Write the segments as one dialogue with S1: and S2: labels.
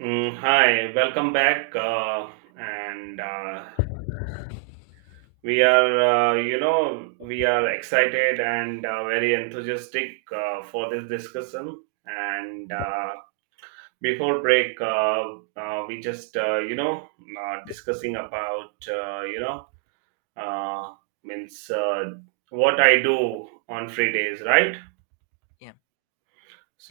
S1: Hi, welcome back. And we are excited and very enthusiastic for this discussion. And before break, we just, discussing about, uh, means what I do on free days, right?
S2: Yeah,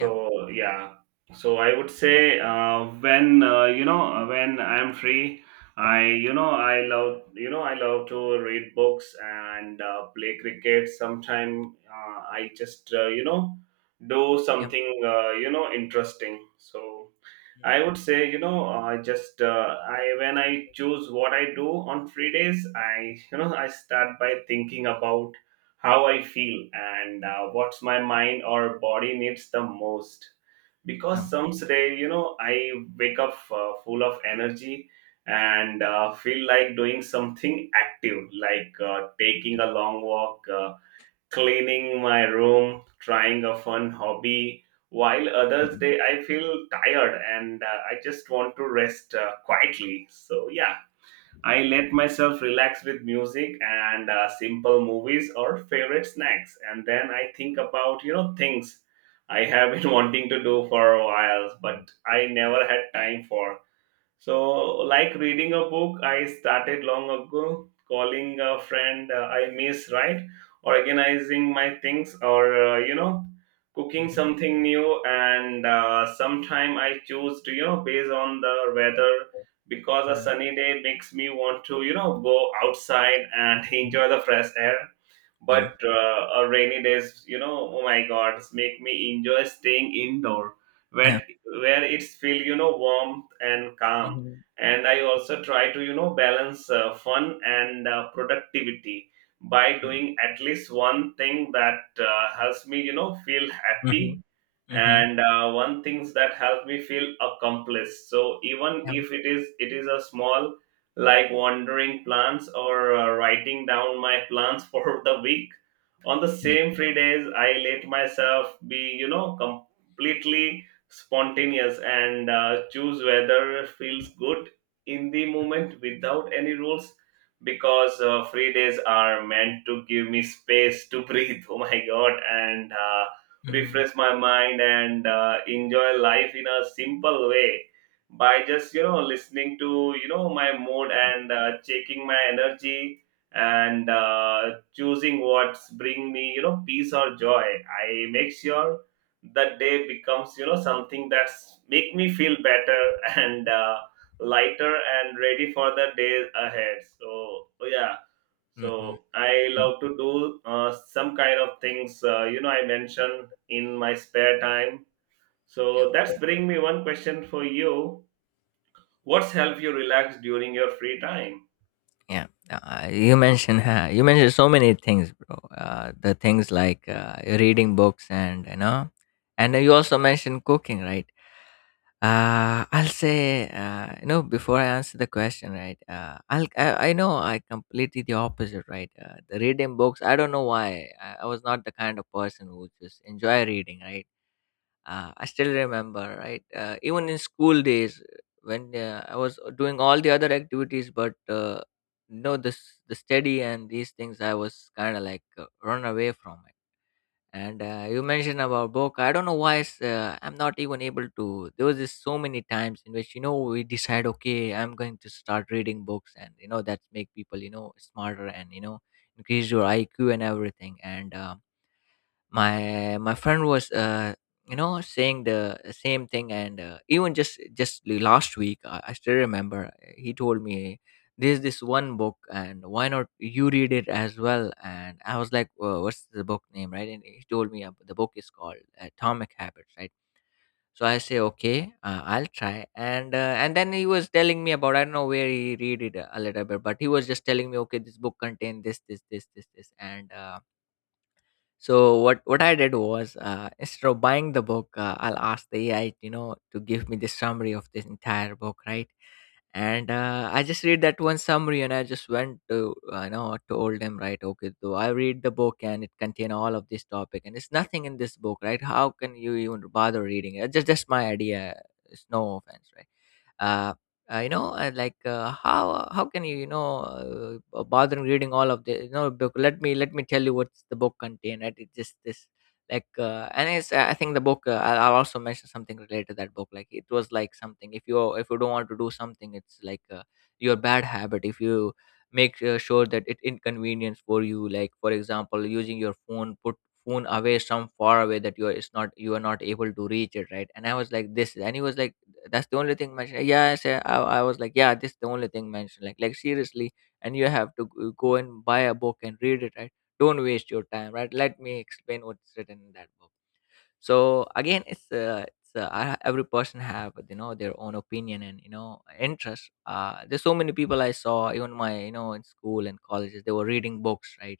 S2: yeah,
S1: yeah, so I would say when I'm free, I you know I love you know I love to read books and play cricket. Sometime I just do
S2: yeah,
S1: something interesting. So
S2: mhm,
S1: I would say, I when I choose what I do on free days, I you know I start by thinking about how I feel and what's my mind or body needs the most.
S2: yeah,
S1: Because some day, I wake up full of energy and feel like doing something active, like taking a long walk. Cleaning my room, trying a fun hobby, while others
S2: yeah,
S1: day I feel tired and I just want to rest quietly. So yeah, I let myself relax with music and simple movies or favorite snacks, and then I think about things I have been wanting to do for a while,
S2: mm,
S1: but I
S2: yeah,
S1: never had time for. So, like reading a book, I started long ago, calling a friend I miss, right? Organizing my things, or cooking
S2: mhm,
S1: something new, and sometime I choose to based on the weather, because
S2: yeah,
S1: a sunny day makes me want to go outside and enjoy the fresh air, but
S2: mhm,
S1: a rainy days, oh my God, make me enjoy staying indoor,
S2: yeah,
S1: where
S2: yeah,
S1: where it's feel warmth and calm.
S2: mhm,
S1: And I also try to balance fun and productivity by
S2: mm,
S1: doing at least one thing that helps me feel happy
S2: mhm, mhm,
S1: and one things that help me feel accomplished, so even if it is a small, like wandering plans or writing down my plans for the week. On the
S2: yeah,
S1: same free days, I let myself be, completely spontaneous and choose whether feels good in the moment without any rules, because free days are meant to give me space to breathe. Oh my God. And
S2: yeah, mhm,
S1: refresh my mind and enjoy life in a simple way by just listening to my mood and checking my energy and choosing what's bring me peace or joy. I make sure that day becomes something that's make me feel better and lighter and ready for the day ahead. So yeah,
S2: mhm,
S1: so I
S2: mm,
S1: love to do some kind of things I mentioned in my spare time,
S2: yeah,
S1: so that's bring me one question for you. What's help you relax during your free time?
S2: yeah. You mentioned you mentioned so many things, bro. The things like reading books, and you also mentioned cooking, right? I'll say, before I answer the question, right? I know I completely the opposite, right? The reading books, I don't know why. I was not the kind of person who just enjoy reading, right? I still remember, right? Even in school days, when I was doing all the other activities, but no, this the study and these things, I was kind of like run away from it. And You mentioned about book. I don't know why it's, I'm not even able to. There was just so many times in which we decide, okay, I'm going to start reading books, and that make people, smarter and, increase your IQ and everything. And My friend was, saying the same thing, and even just the last week, I still remember, he told me there's this one book and why not you read it as well. And I was like, well, what's the book name, right? And he told me, the book is called Atomic Habits, right? So I say, okay, I'll try. And then he was telling me about, I don't know where he read it, a little bit, but he was just telling me, okay, this book contains this, this, this, this, this, and so what I did was, instead of buying the book, I'll ask the AI, to give me the summary of this entire book, right? And I just read that one summary, and I just went to, told them, right? Okay, so I read the book, and it contain all of this topic, and it's nothing in this book, right? How can you even bother reading it? Just my idea. It's no offense, right? Uh, how can you, you know bother reading all of the, book. Let me tell you what's the book contain, right? It's just this. Like and it's, I think the book, I'll also mention something related to that book. Like it was like something, if you don't want to do something, it's like your bad habit, if you make sure that it inconvenience for you. Like, for example, using your phone, put phone away some far away that you are, it's not you are not able to reach it, right? And I was like this, and he was like, that's the only thing mentioned. Yeah, I said, I was like, yeah, this is the only thing mentioned, like seriously. And you have to go and buy a book and read it, right? Don't waste your time, right? Let me explain what's written in that book. So again, every person have, their own opinion and, interest. There's so many people I saw, even my, in school and colleges, they were reading books, right?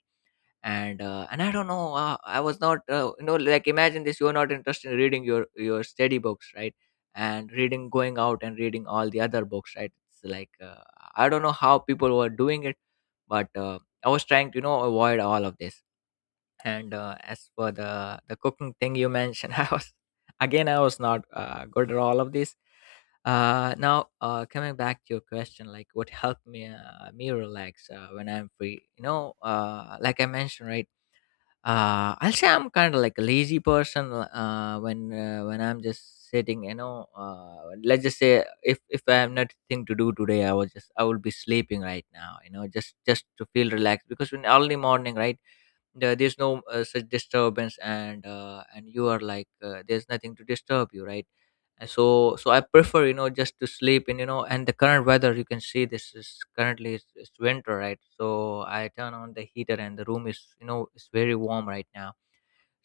S2: And I don't know, I was not, like, imagine this, you're not interested in reading your study books, right? And reading, going out and reading all the other books, right? It's like, I don't know how people were doing it, but I was trying to, avoid all of this. And As for the cooking thing you mentioned, I was not good at all of this. Now, coming back to your question, like, what helped me relax when I'm free. Like I mentioned, right? I'll say I'm kind of like a lazy person, when I'm just sitting. Let's just say, if I have nothing to do today, I was just I will be sleeping right now. Just to feel relaxed, because in early morning, right, there's no such disturbance, and you are like, there's nothing to disturb you, right? And so I prefer, just to sleep. And and the current weather, you can see this, is currently it's winter, right? So I turn on the heater and the room is, it's very warm right now.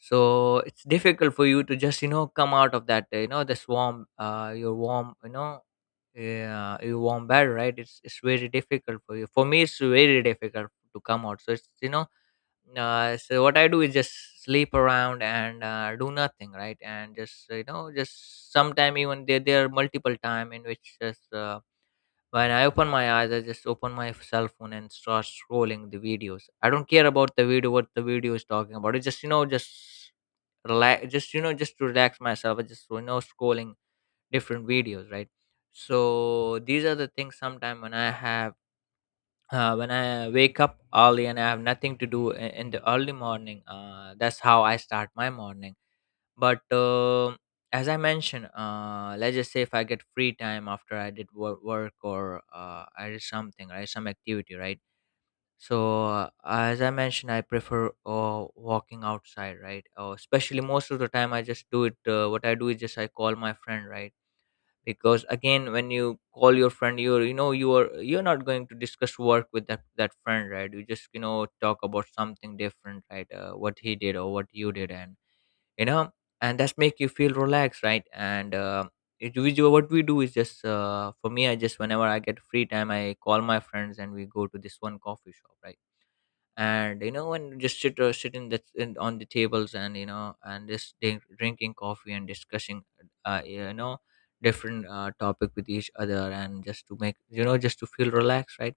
S2: So it's difficult for you to just, come out of that, this warm, your warm, yeah, your warm bed, right? It's very difficult for you, for me it's very difficult to come out. So it's, so what I do is just sleep around and do nothing, right? And just, just sometime, even there, there are multiple time in which, just when I open my eyes, I just open my cell phone and start scrolling the videos. I don't care about the video, what the video is talking about. It's just, just relax, just, just to relax myself. I just, scrolling different videos, right? So these are the things sometime when I have, when I wake up early and I have nothing to do in the early morning, that's how I start my morning. But as I mentioned, let's just say if I get free time after I did work, or I did something, right, some activity, right? So as I mentioned, I prefer walking outside, right? Especially most of the time I just do it, what I do is just I call my friend, right? Because again, when you call your friend, you're, you are, you're not going to discuss work with that friend, right? You just, talk about something different, right? What he did or what you did. And you know and that's make you feel relaxed, right? And it, we do, what we do is just, for me, I just whenever I get free time, I call my friends and we go to this one coffee shop, right? And and just sit, sit in the, in, on the tables, and and just drinking coffee and discussing uh, you know different topic with each other, and just to make, just to feel relaxed, right?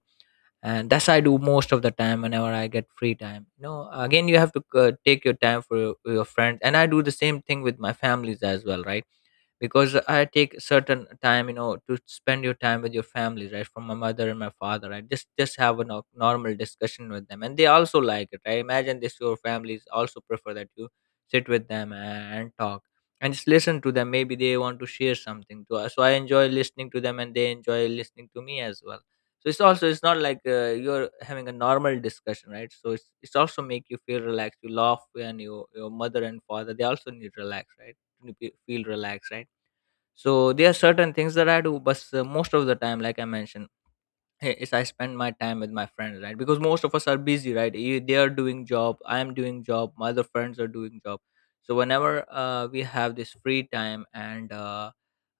S2: And that's I do most of the time whenever I get free time. Again, you have to take your time for your friends, and I do the same thing with my families as well, right? Because I take certain time, to spend your time with your family, right? From my mother and my father, right? Just have a normal discussion with them and they also like it. I imagine this, your families also prefer that you sit with them and talk and just listen to them. Maybe they want to share something to us, so I enjoy listening to them and they enjoy listening to me as well. So it's also, it's not like, you're having a normal discussion, right? So it's also make you feel relaxed, you laugh, and your mother and father, they also need relax, right, to feel relaxed, right? So there are certain things that I do, but most of the time, like I mentioned, eh, is I spend my time with my friends, right? Because most of us are busy, right? You, they are doing job, I am doing job, my other friends are doing job. So whenever we have this free time, and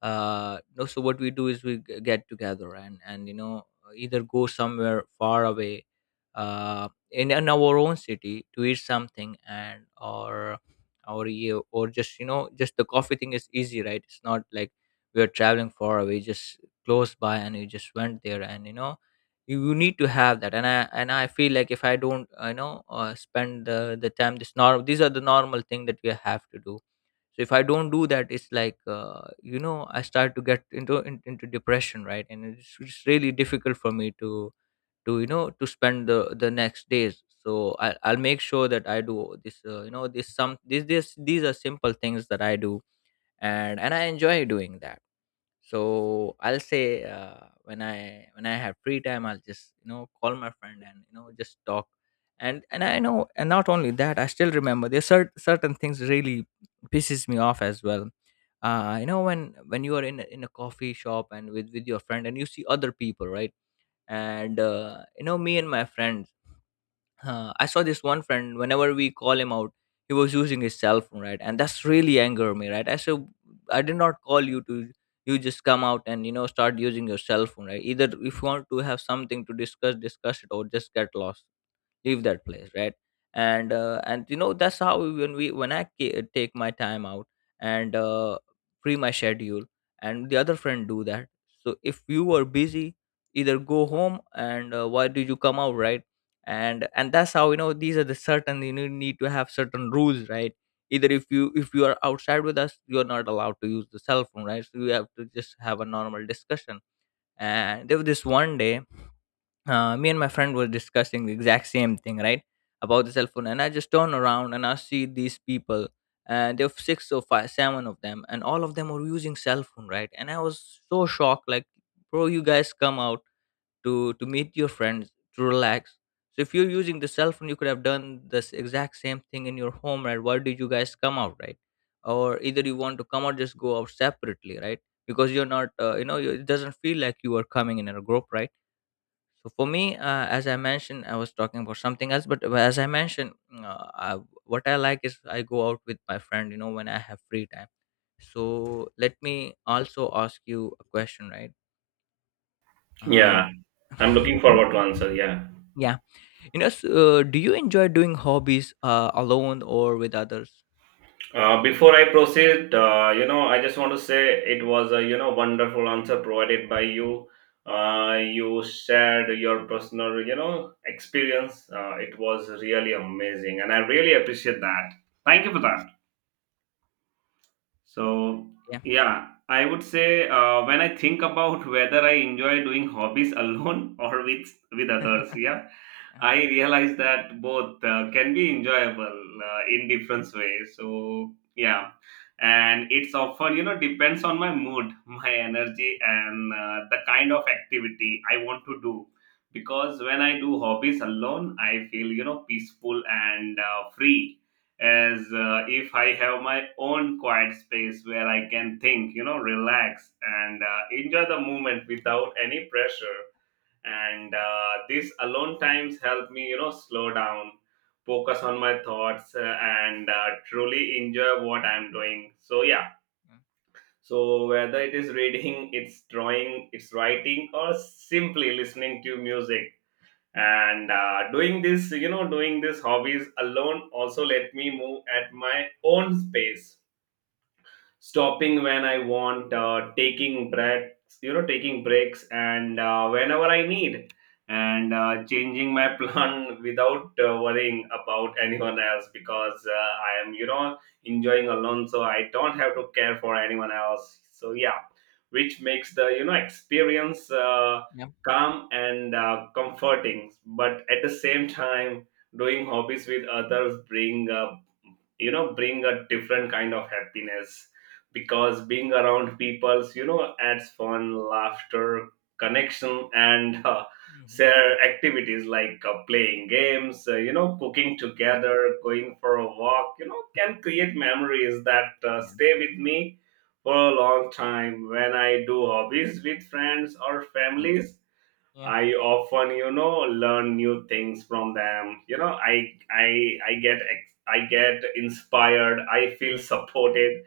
S2: no, so what we do is we get together and you know either go somewhere far away in our own city to eat something, and or you or just you know, just the coffee thing is easy, right? It's not like we are traveling far away, just close by, and you just went there. And you know, you need to have that. And I feel like if I don't spend the time this norm these are the normal thing that we have to do. So if I don't do that, it's like, you know, I start to get into depression, right? And it's really difficult for me to you know to spend the next days. So I'll make sure that I do this, you know this some this this these are simple things that I do, and I enjoy doing that. So I'll say when I have free time, I'll just you know call my friend and you know just talk. And not only that, I still remember there's certain things really pisses me off as well. You know, when you are in in a coffee shop and with your friend, and you see other people, right? And you know, me and my friends, I saw this one friend, whenever we call him out, he was using his cell phone, right? And that's really anger me, right? I said, I did not call you to — you just come out and you know start using your cell phone, right? Either if you want to have something to discuss, discuss it, or just get lost, leave that place, right? And you know, that's how we when I take my time out and free my schedule, and the other friend do that. So if you are busy, either go home, and why did you come out, right? And that's how, you know, these are the certain, you know, need to have certain rules, right? Either if you are outside with us, you are not allowed to use the cell phone, right? So you have to just have a normal discussion. And there was this one day, me and my friend were discussing the exact same thing, right? About the cell phone. And I just turn around and I see these people, and there were six or five, seven of them, and all of them were using cell phone, right? And I was so shocked, like, bro, you guys come out to meet your friends, to relax. So if you're using the cell phone, you could have done this exact same thing in your home, right? Why did you guys come out, right? Or either you want to come out, just go out separately, right? Because you're not, it doesn't feel like you are coming in a group, right? So for me, as I mentioned, I was talking about something else. But as I mentioned, what I like is I go out with my friend, you know, when I have free time. So let me also ask you a question, right? Um,
S1: Yeah, I'm looking forward to answer. Yeah.
S2: yeah, you know, so, do you enjoy doing hobbies alone or with others?
S1: Before I proceed, I just want to say it was a wonderful answer provided by you. You shared your personal experience. It was really amazing, and I really appreciate that. Thank you for that. So,
S2: Yeah,
S1: yeah, I would say when I think about whether I enjoy doing hobbies alone or with others, yeah,
S2: yeah,
S1: I realize that both can be enjoyable in different ways. So, yeah, and it's often depends on my mood, my energy, and the kind of activity I want to do. Because when I do hobbies alone, I feel peaceful and free, as if I have my own quiet space where I can think, relax and enjoy the moment without any pressure. And these alone times help me, slow down, focus on my thoughts, and truly enjoy what I'm doing. So, yeah.
S2: yeah,
S1: So, whether it is reading, it's drawing, it's writing, or simply listening to music and doing this hobbies alone also let me move at my own pace, stopping when I want, taking breaks, and whenever I need, and changing my plan without worrying about anyone else, because I am, enjoying alone, so I don't have to care for anyone else. So yeah, which makes the experience
S2: yeah,
S1: calm and comforting, but at the same time doing hobbies with others bring bring a different kind of happiness, because being around people's adds fun, laughter, connection, and
S2: mm-hmm.
S1: share activities like playing games, cooking
S2: Yeah,
S1: together, going for a walk, can create memories that
S2: yeah,
S1: stay with me for a long time. When I do hobbies with friends or
S2: yeah,
S1: families,
S2: yeah,
S1: I often, learn new things from them. I get inspired. I feel
S2: yeah,
S1: supported,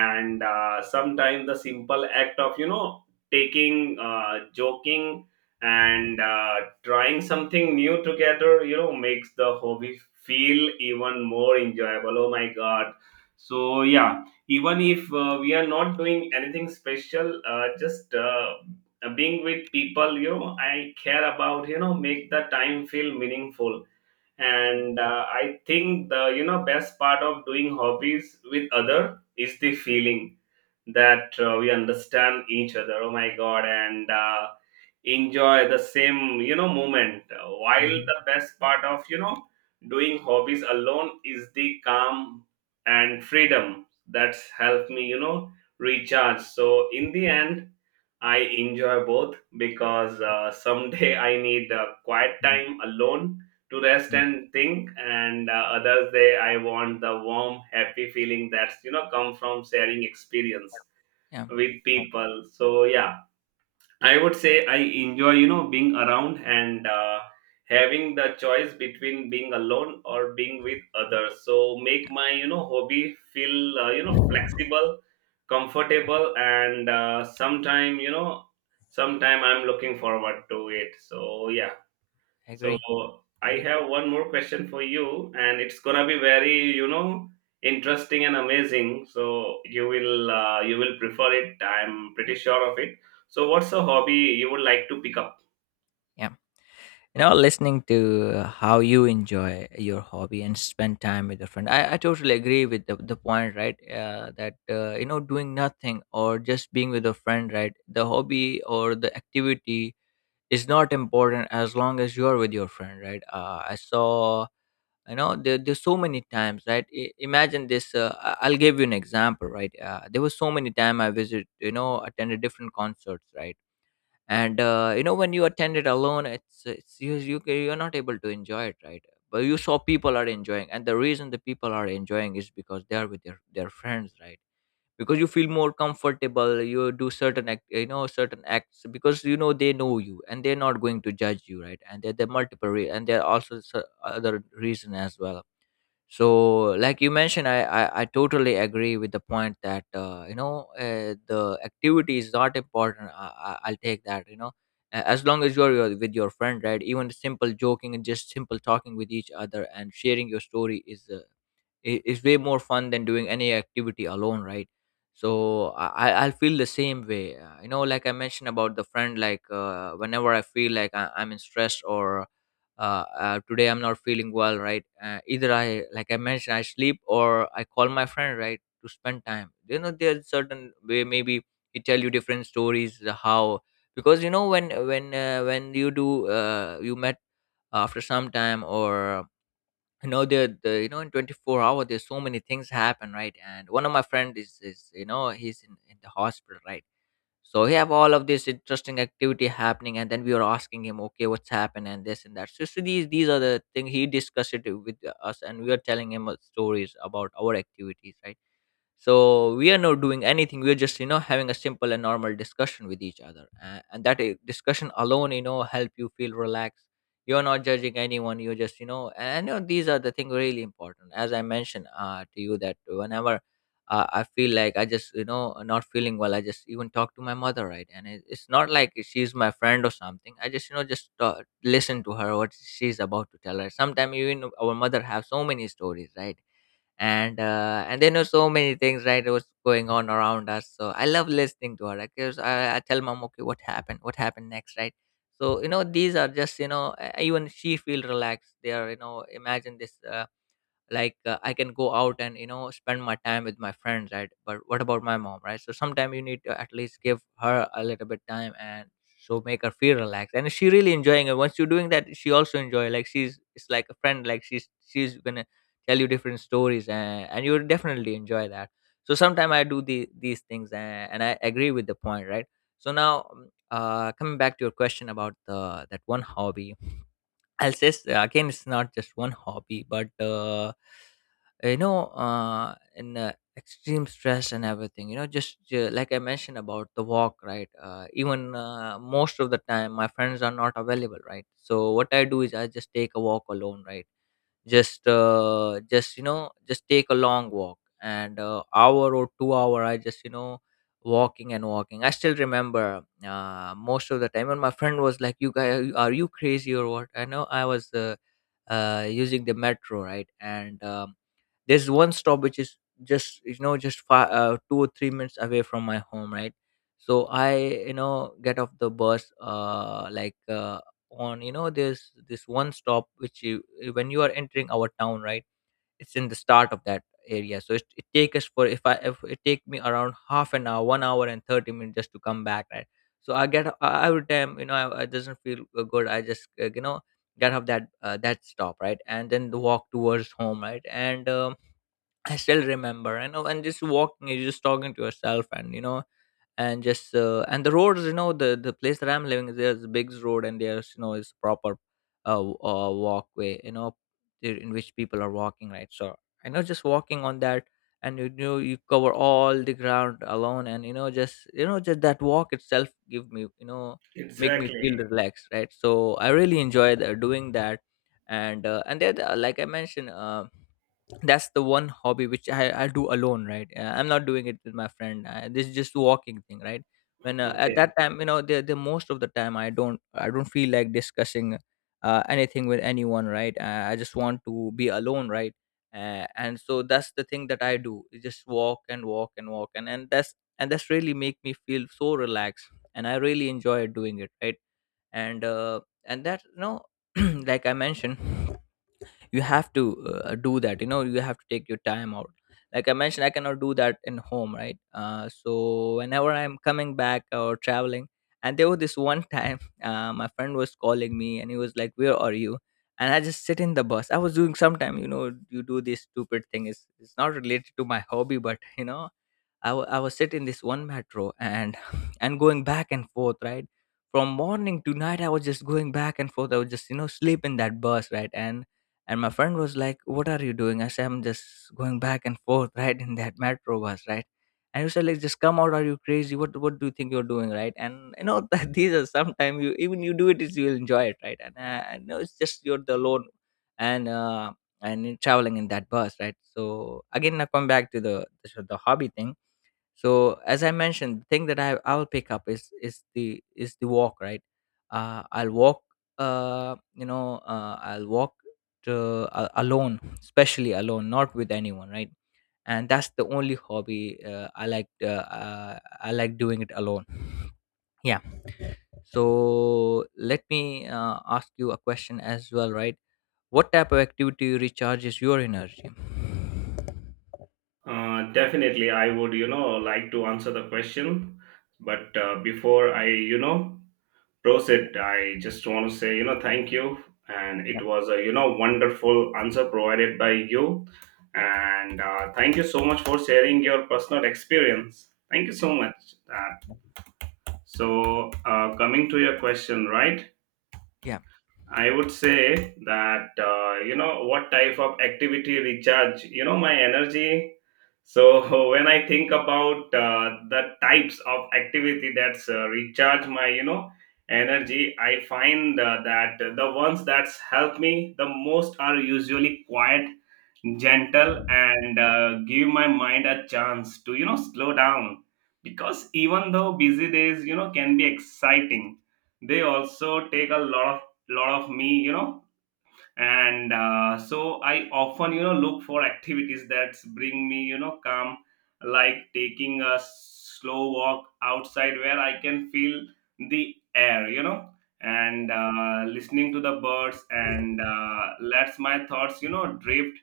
S2: yeah,
S1: sometimes the simple act of taking, joking, and trying something new together, makes the hobby feel even more enjoyable. Oh my god! So yeah, even if we are not doing anything special, just being with people I care about make the time feel meaningful,
S2: yeah.
S1: and I think the best part of doing hobbies with other is the feeling that we understand each other, oh my god, and enjoy the same moment. While
S2: Mhm.
S1: the best part of doing hobbies alone is the calm and freedom that's helped me recharge, so in the end I enjoy both, because
S2: Mm,
S1: someday I need quiet
S2: mm,
S1: time alone to rest
S2: yeah,
S1: and think, and others day I want the warm, happy feeling that's come from sharing experience
S2: yeah.
S1: with people. So yeah, I would say I enjoy, being around and having the choice between being alone or being with others. So make my, hobby feel, flexible, comfortable, and sometime I'm looking forward to it. So yeah.
S2: I
S1: So
S2: agree,
S1: I
S2: agree.
S1: have one more question for you, and it's gonna be very, interesting and amazing. So you will prefer it. I'm pretty sure of it. So what's a hobby you would like to pick up?
S2: Yeah. You know, listening to how you enjoy your hobby and spend time with your friend, I totally agree with the point, right? That you know, doing nothing or just being with a friend, right, the hobby or the activity is not important as long as you're with your friend, right? I saw, you know, there's so many times, right? Imagine this. I'll give you an example, right? There was so many time I visit, you know, attended different concerts, right? And you know, when you attend it alone, it's you, you're not able to enjoy it, right? But you saw people are enjoying, and the reason the people are enjoying is because they are with their friends, right? Because you feel more comfortable, you do certain act you know certain acts, because you know they know you and they're not going to judge you, right? And there are multiple and there are also other reason as well. So like you mentioned, I totally agree with the point that, the activity is not important. I'll take that, you know. As long as you're with your friend, right? Even simple joking and just simple talking with each other and sharing your story is is way more fun than doing any activity alone, right? So I'll feel the same way. You know, like I mentioned about the friend, like whenever I feel like I'm in stress, or today I'm not feeling well, right? Either I, like I mentioned, I sleep or I call my friend, right, to spend time. You know, there's certain way, maybe he tell you different stories, how. Because you know, when you do, you met after some time, or you know the you know in 24 hours hour there's so many things happen, right? And one of my friend is, you know, he's in the hospital, right? So he have all of this interesting activity happening, and then we were asking him, okay, what's happened and this and that. So, so these are the thing he discussed it with us, and we are telling him, stories about our activities, right? So we are not doing anything, we're just you know having a simple and normal discussion with each other. Uh, and that discussion alone, you know, help you feel relaxed. You're not judging anyone, you're just, you know, and you know these are the things really important. As I mentioned to you, that whenever I feel like I just you know not feeling well, I just even talk to my mother, right? And it's not like she's my friend or something, I just you know just listen to her what she's about to tell her. Sometimes even our mother have so many stories, right? And they know so many things, right, that was going on around us. So I love listening to her, because I tell mom, okay, what happened, what happened next, right? So you know these are just, you know, even she feel relaxed. They are, you know, imagine this, I can go out and you know spend my time with my friends, right? But what about my mom, right? So sometimes you need to at least give her a little bit time, and so make her feel relaxed, and she really enjoying it. Once you're doing that, she also enjoy, like she's it's like a friend, like she's gonna tell you different stories, and you'll definitely enjoy that. So sometimes I do these things, and I agree with the point, right? So now, coming back to your question about the that one hobby, I'll say, again, it's not just one hobby, but you know, in extreme stress and everything, you know, just like I mentioned about the walk, right? Even most of the time, my friends are not available, right? So what I do is I just take a walk alone, right? Just you know, just take a long walk, and hour or 2 hour, I just you know walking and walking. I still remember, most of the time, and my friend was like, you guys, are you crazy or what? I know, I was using the metro, right? And there's one stop which is just you know just five, 2 or 3 minutes away from my home, right? So I, you know, get off the bus, like on you know, there's this one stop which you, when you are entering our town, right, it's in the start of that area. So it take us for, if I, if it take me around half an hour, 1 hour and 30 minutes just to come back, right? So I get every time, you know, I doesn't feel good, I just you know, get off that that stop, right, and then the walk towards home, right? And I still remember, you know, and just walking, you're just talking to yourself, and you know, and just and the roads, you know, the place that I'm living is, there's a big road, and there's you know is proper walkway, you know, in which people are walking, right? So I know just walking on that, and you know you cover all the ground alone, and you know just that walk itself give me you know, make me feel
S1: Exactly.
S2: relaxed, right? So I really enjoy doing that, and there, like I mentioned, that's the one hobby which I do alone, right? I'm not doing it with my friend. This is just walking thing, right? When At that
S1: Okay.
S2: time, you know, the most of the time, I don't feel like discussing anything with anyone, right? I just want to be alone, right? And so that's the thing that I do. Is Just walk and walk and walk, and that's and that's really make me feel so relaxed, and I really enjoy doing it, right? And that you know, like I mentioned you have to do that you know you have to take your time out like I mentioned, I cannot do that in home, right? So whenever I'm coming back or traveling. And there was this one time my friend was calling me and he was like, "Where are you?" And I just sit in the bus. I was doing sometime, you know, you do this stupid thing. It's not related to my hobby, but you know, I was sitting in this one metro and and going back and forth, right? From morning to night, I was just going back and forth. I would just you know sleep in that bus, right? And my friend was like, "What are you doing?" I said, "I'm just going back and forth, right, in that metro bus, right?" And he said, "Like, just come out. Are you crazy? What do you think you're doing, right?" And you know that these are sometimes you even you do it is you'll enjoy it, right? And I know it's just you're the alone and uh and in traveling in that bus, right? So again, I come back to the hobby thing. So as I mentioned, the thing that I will pick up is is the walk, right? I'll walk, I'll walk to, alone, especially alone, not with anyone, right? And that's the only hobby I like. I like doing it alone. Yeah. So let me ask you a question as well, right? What type of activity recharges your energy?
S1: Definitely, I would, like to answer the question, but before I,
S2: Yeah.
S1: Prosit, I just want to say, thank you. And
S2: Yeah.
S1: it was a, wonderful answer provided by you. And thank you so much for sharing your personal experience. Thank you so much. Uh, so, coming to your question, right? I would say that what type of activity recharge my energy. So when I think about the types of activity that's recharge my energy, I find that the ones that's help me the most are usually quiet, gentle, and give my mind a chance to slow down, because even though busy days can be exciting, they also take a lot of me, and so I often look for activities that bring me calm, like taking a slow walk outside where I can feel the air, and listening to the birds, and lets my thoughts drift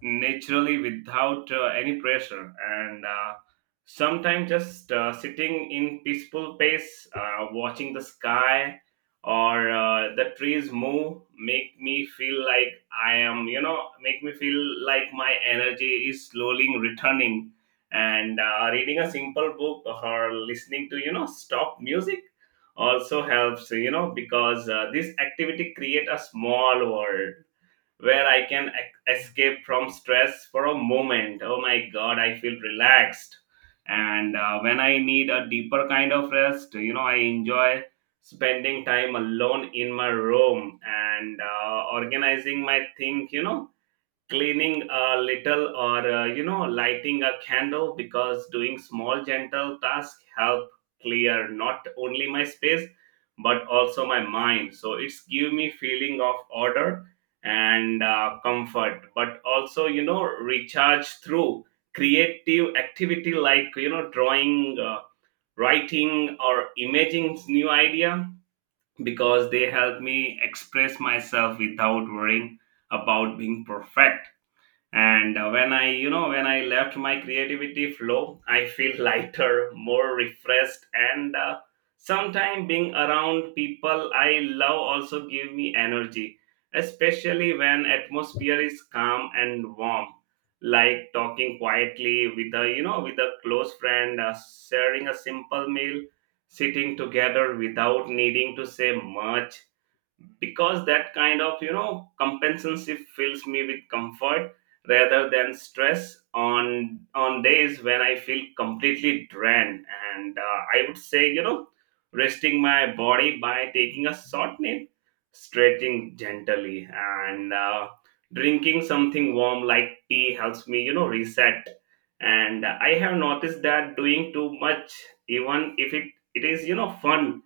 S1: naturally without any pressure, and sometimes just sitting in peaceful pace, watching the sky or the trees move make me feel like I am you know make me feel like my energy is slowly returning, and reading a simple book or listening to stop music also helps, because this activity create a small world where I can escape from stress for a moment. Oh my God, I feel relaxed. And when I need a deeper kind of rest, I enjoy spending time alone in my room and organizing my thing, cleaning a little, or lighting a candle, because doing small gentle tasks help clear not only my space but also my mind, so it's give me feeling of order and comfort, but also recharge through creative activity like drawing, writing, or imaging new idea,
S2: Yeah.
S1: because they help me express myself without worrying about being perfect. And when I left my creativity flow, I feel lighter, more refreshed. And sometimes being around people I love also give me energy, especially when atmosphere is calm and warm, like talking quietly with a you know with a close friend, sharing a simple meal, sitting together without needing to say much, because that kind of compensancy fills me with comfort rather than stress, on days when I feel completely drained. And I would say, resting my body by taking a short nap, stretching gently, and drinking something warm like tea helps me reset. And I have noticed that doing too much, even if it is, fun,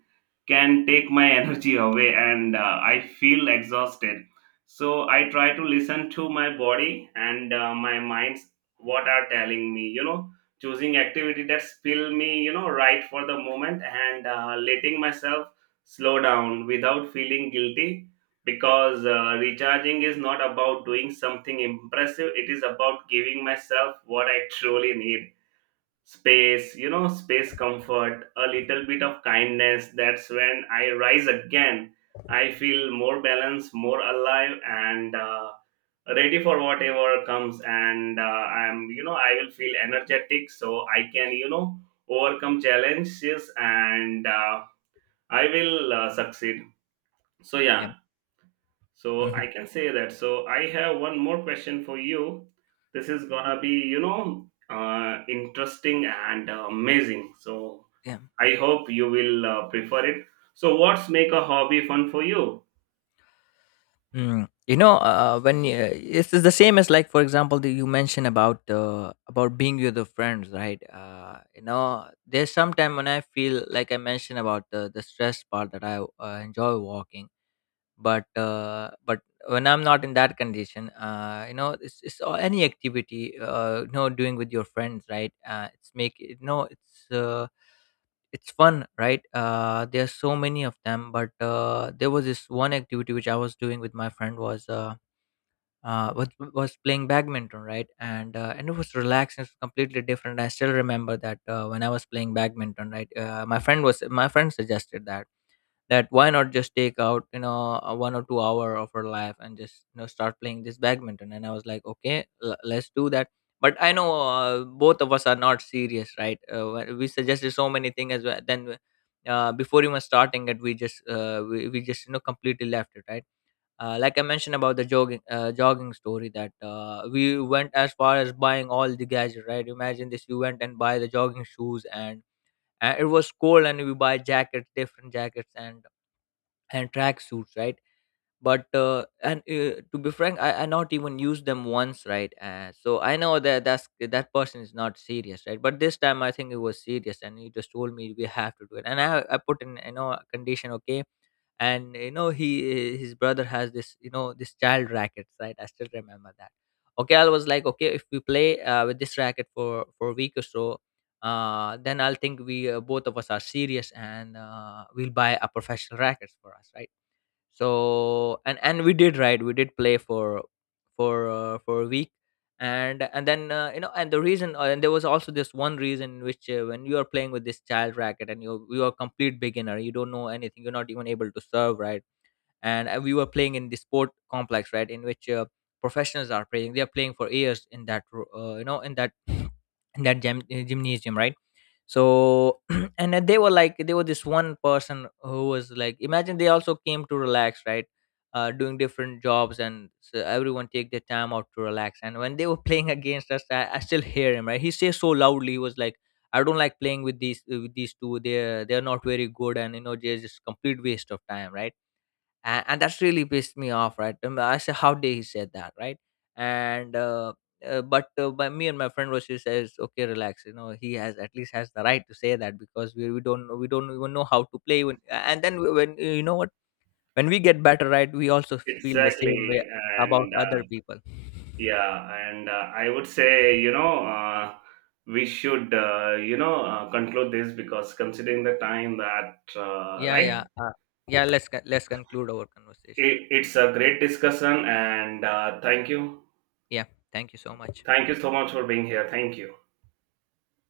S1: can take my energy away, and I feel exhausted. So I try to listen to my body and my minds what are telling me, choosing activity that spill me, right for the moment, and letting myself slow down without feeling guilty, because recharging is not about doing something impressive, it is about giving myself what I truly need, space, space, comfort, a little bit of kindness. That's when I rise again. I feel more balanced, more alive, and ready for whatever comes. And I will feel energetic so I can, overcome challenges, and I will succeed. So,
S2: Yeah.
S1: yeah, so
S2: Mm-hmm. Yeah,
S1: I
S2: mhm,
S1: can say that. So, I have one more question for you. This is gonna be, interesting and amazing. So,
S2: yeah.
S1: I hope you will prefer it. So, what's make a hobby fun for you?
S2: You know, when it's, the same as like, for example, you mentioned about being with the friends, right? You know, there's sometime when I feel like I mentioned about the stress part that I enjoy walking, but when I'm not in that condition, you know, it's any activity, you know, doing with your friends, right? Uh, it's make it no it's it's fun, right? Uh, there's so many of them, but there was this one activity which I was doing with my friend was, was playing badminton, right? And and it was relaxing. It's completely different. I still remember that, when I was playing badminton, right? My friend was, my friend suggested that, that why not just take out you know a 1 or 2 hour of her life and just you know start playing this badminton. And I was like, okay, let's do that. But I know, both of us are not serious, right? We suggested so many things as well. Then before even starting it, we just we just you know completely left it, right? Uh, like I mentioned about the jogging, jogging story, that we went as far as buying all the gadgets, right? Imagine this, you went and buy the jogging shoes, and it was cold and we buy jackets, different jackets, and track suits, right? But uh, and uh, to be frank, I not even used them once, right? So I know that that's that person is not serious, right? But this time I think it was serious, and he just told me we have to do it. And I put in you know a condition. Okay. And you know he, his brother has this you know this child rackets, right? I still remember that. Okay, I was like, okay, if we play with this racket for a week or so, then I'll think we both of us are serious and we'll buy a professional rackets for us, right? So and we did, right? We did play for for a week. And then, you know, and the reason, and there was also this one reason, which, when you are playing with this child racket and you are complete beginner, you don't know anything, you're not even able to serve, right? And we were playing in the sport complex, right? In which professionals are playing, they are playing for years in that you know, in that gym, gymnasium, right? So and then they were like, they were this one person who was like, imagine they also came to relax, right? Uh, doing different jobs, and so everyone take their time out to relax. And when they were playing against us, I still hear him, right? He says so loudly, he was like, I don't like playing with these, with these two, they're not very good, and you know they're just complete waste of time, right? And that's really pissed me off, right? I said, how dare he said that, right? and but By me and my friend was, she says, okay, relax, you know, he has at least has the right to say that because we don't know, we don't even know how to play. When, and then when, you know what, when we get better, right, we also feel the same
S1: Exactly,
S2: way about
S1: and
S2: other people.
S1: yeah, and I would say we should conclude this, because considering the time that
S2: Yeah.
S1: right,
S2: Yeah, let's conclude our conversation here.
S1: it's a great discussion, and
S2: Yeah, thank you so much.
S1: thank you so much for being here. Thank you.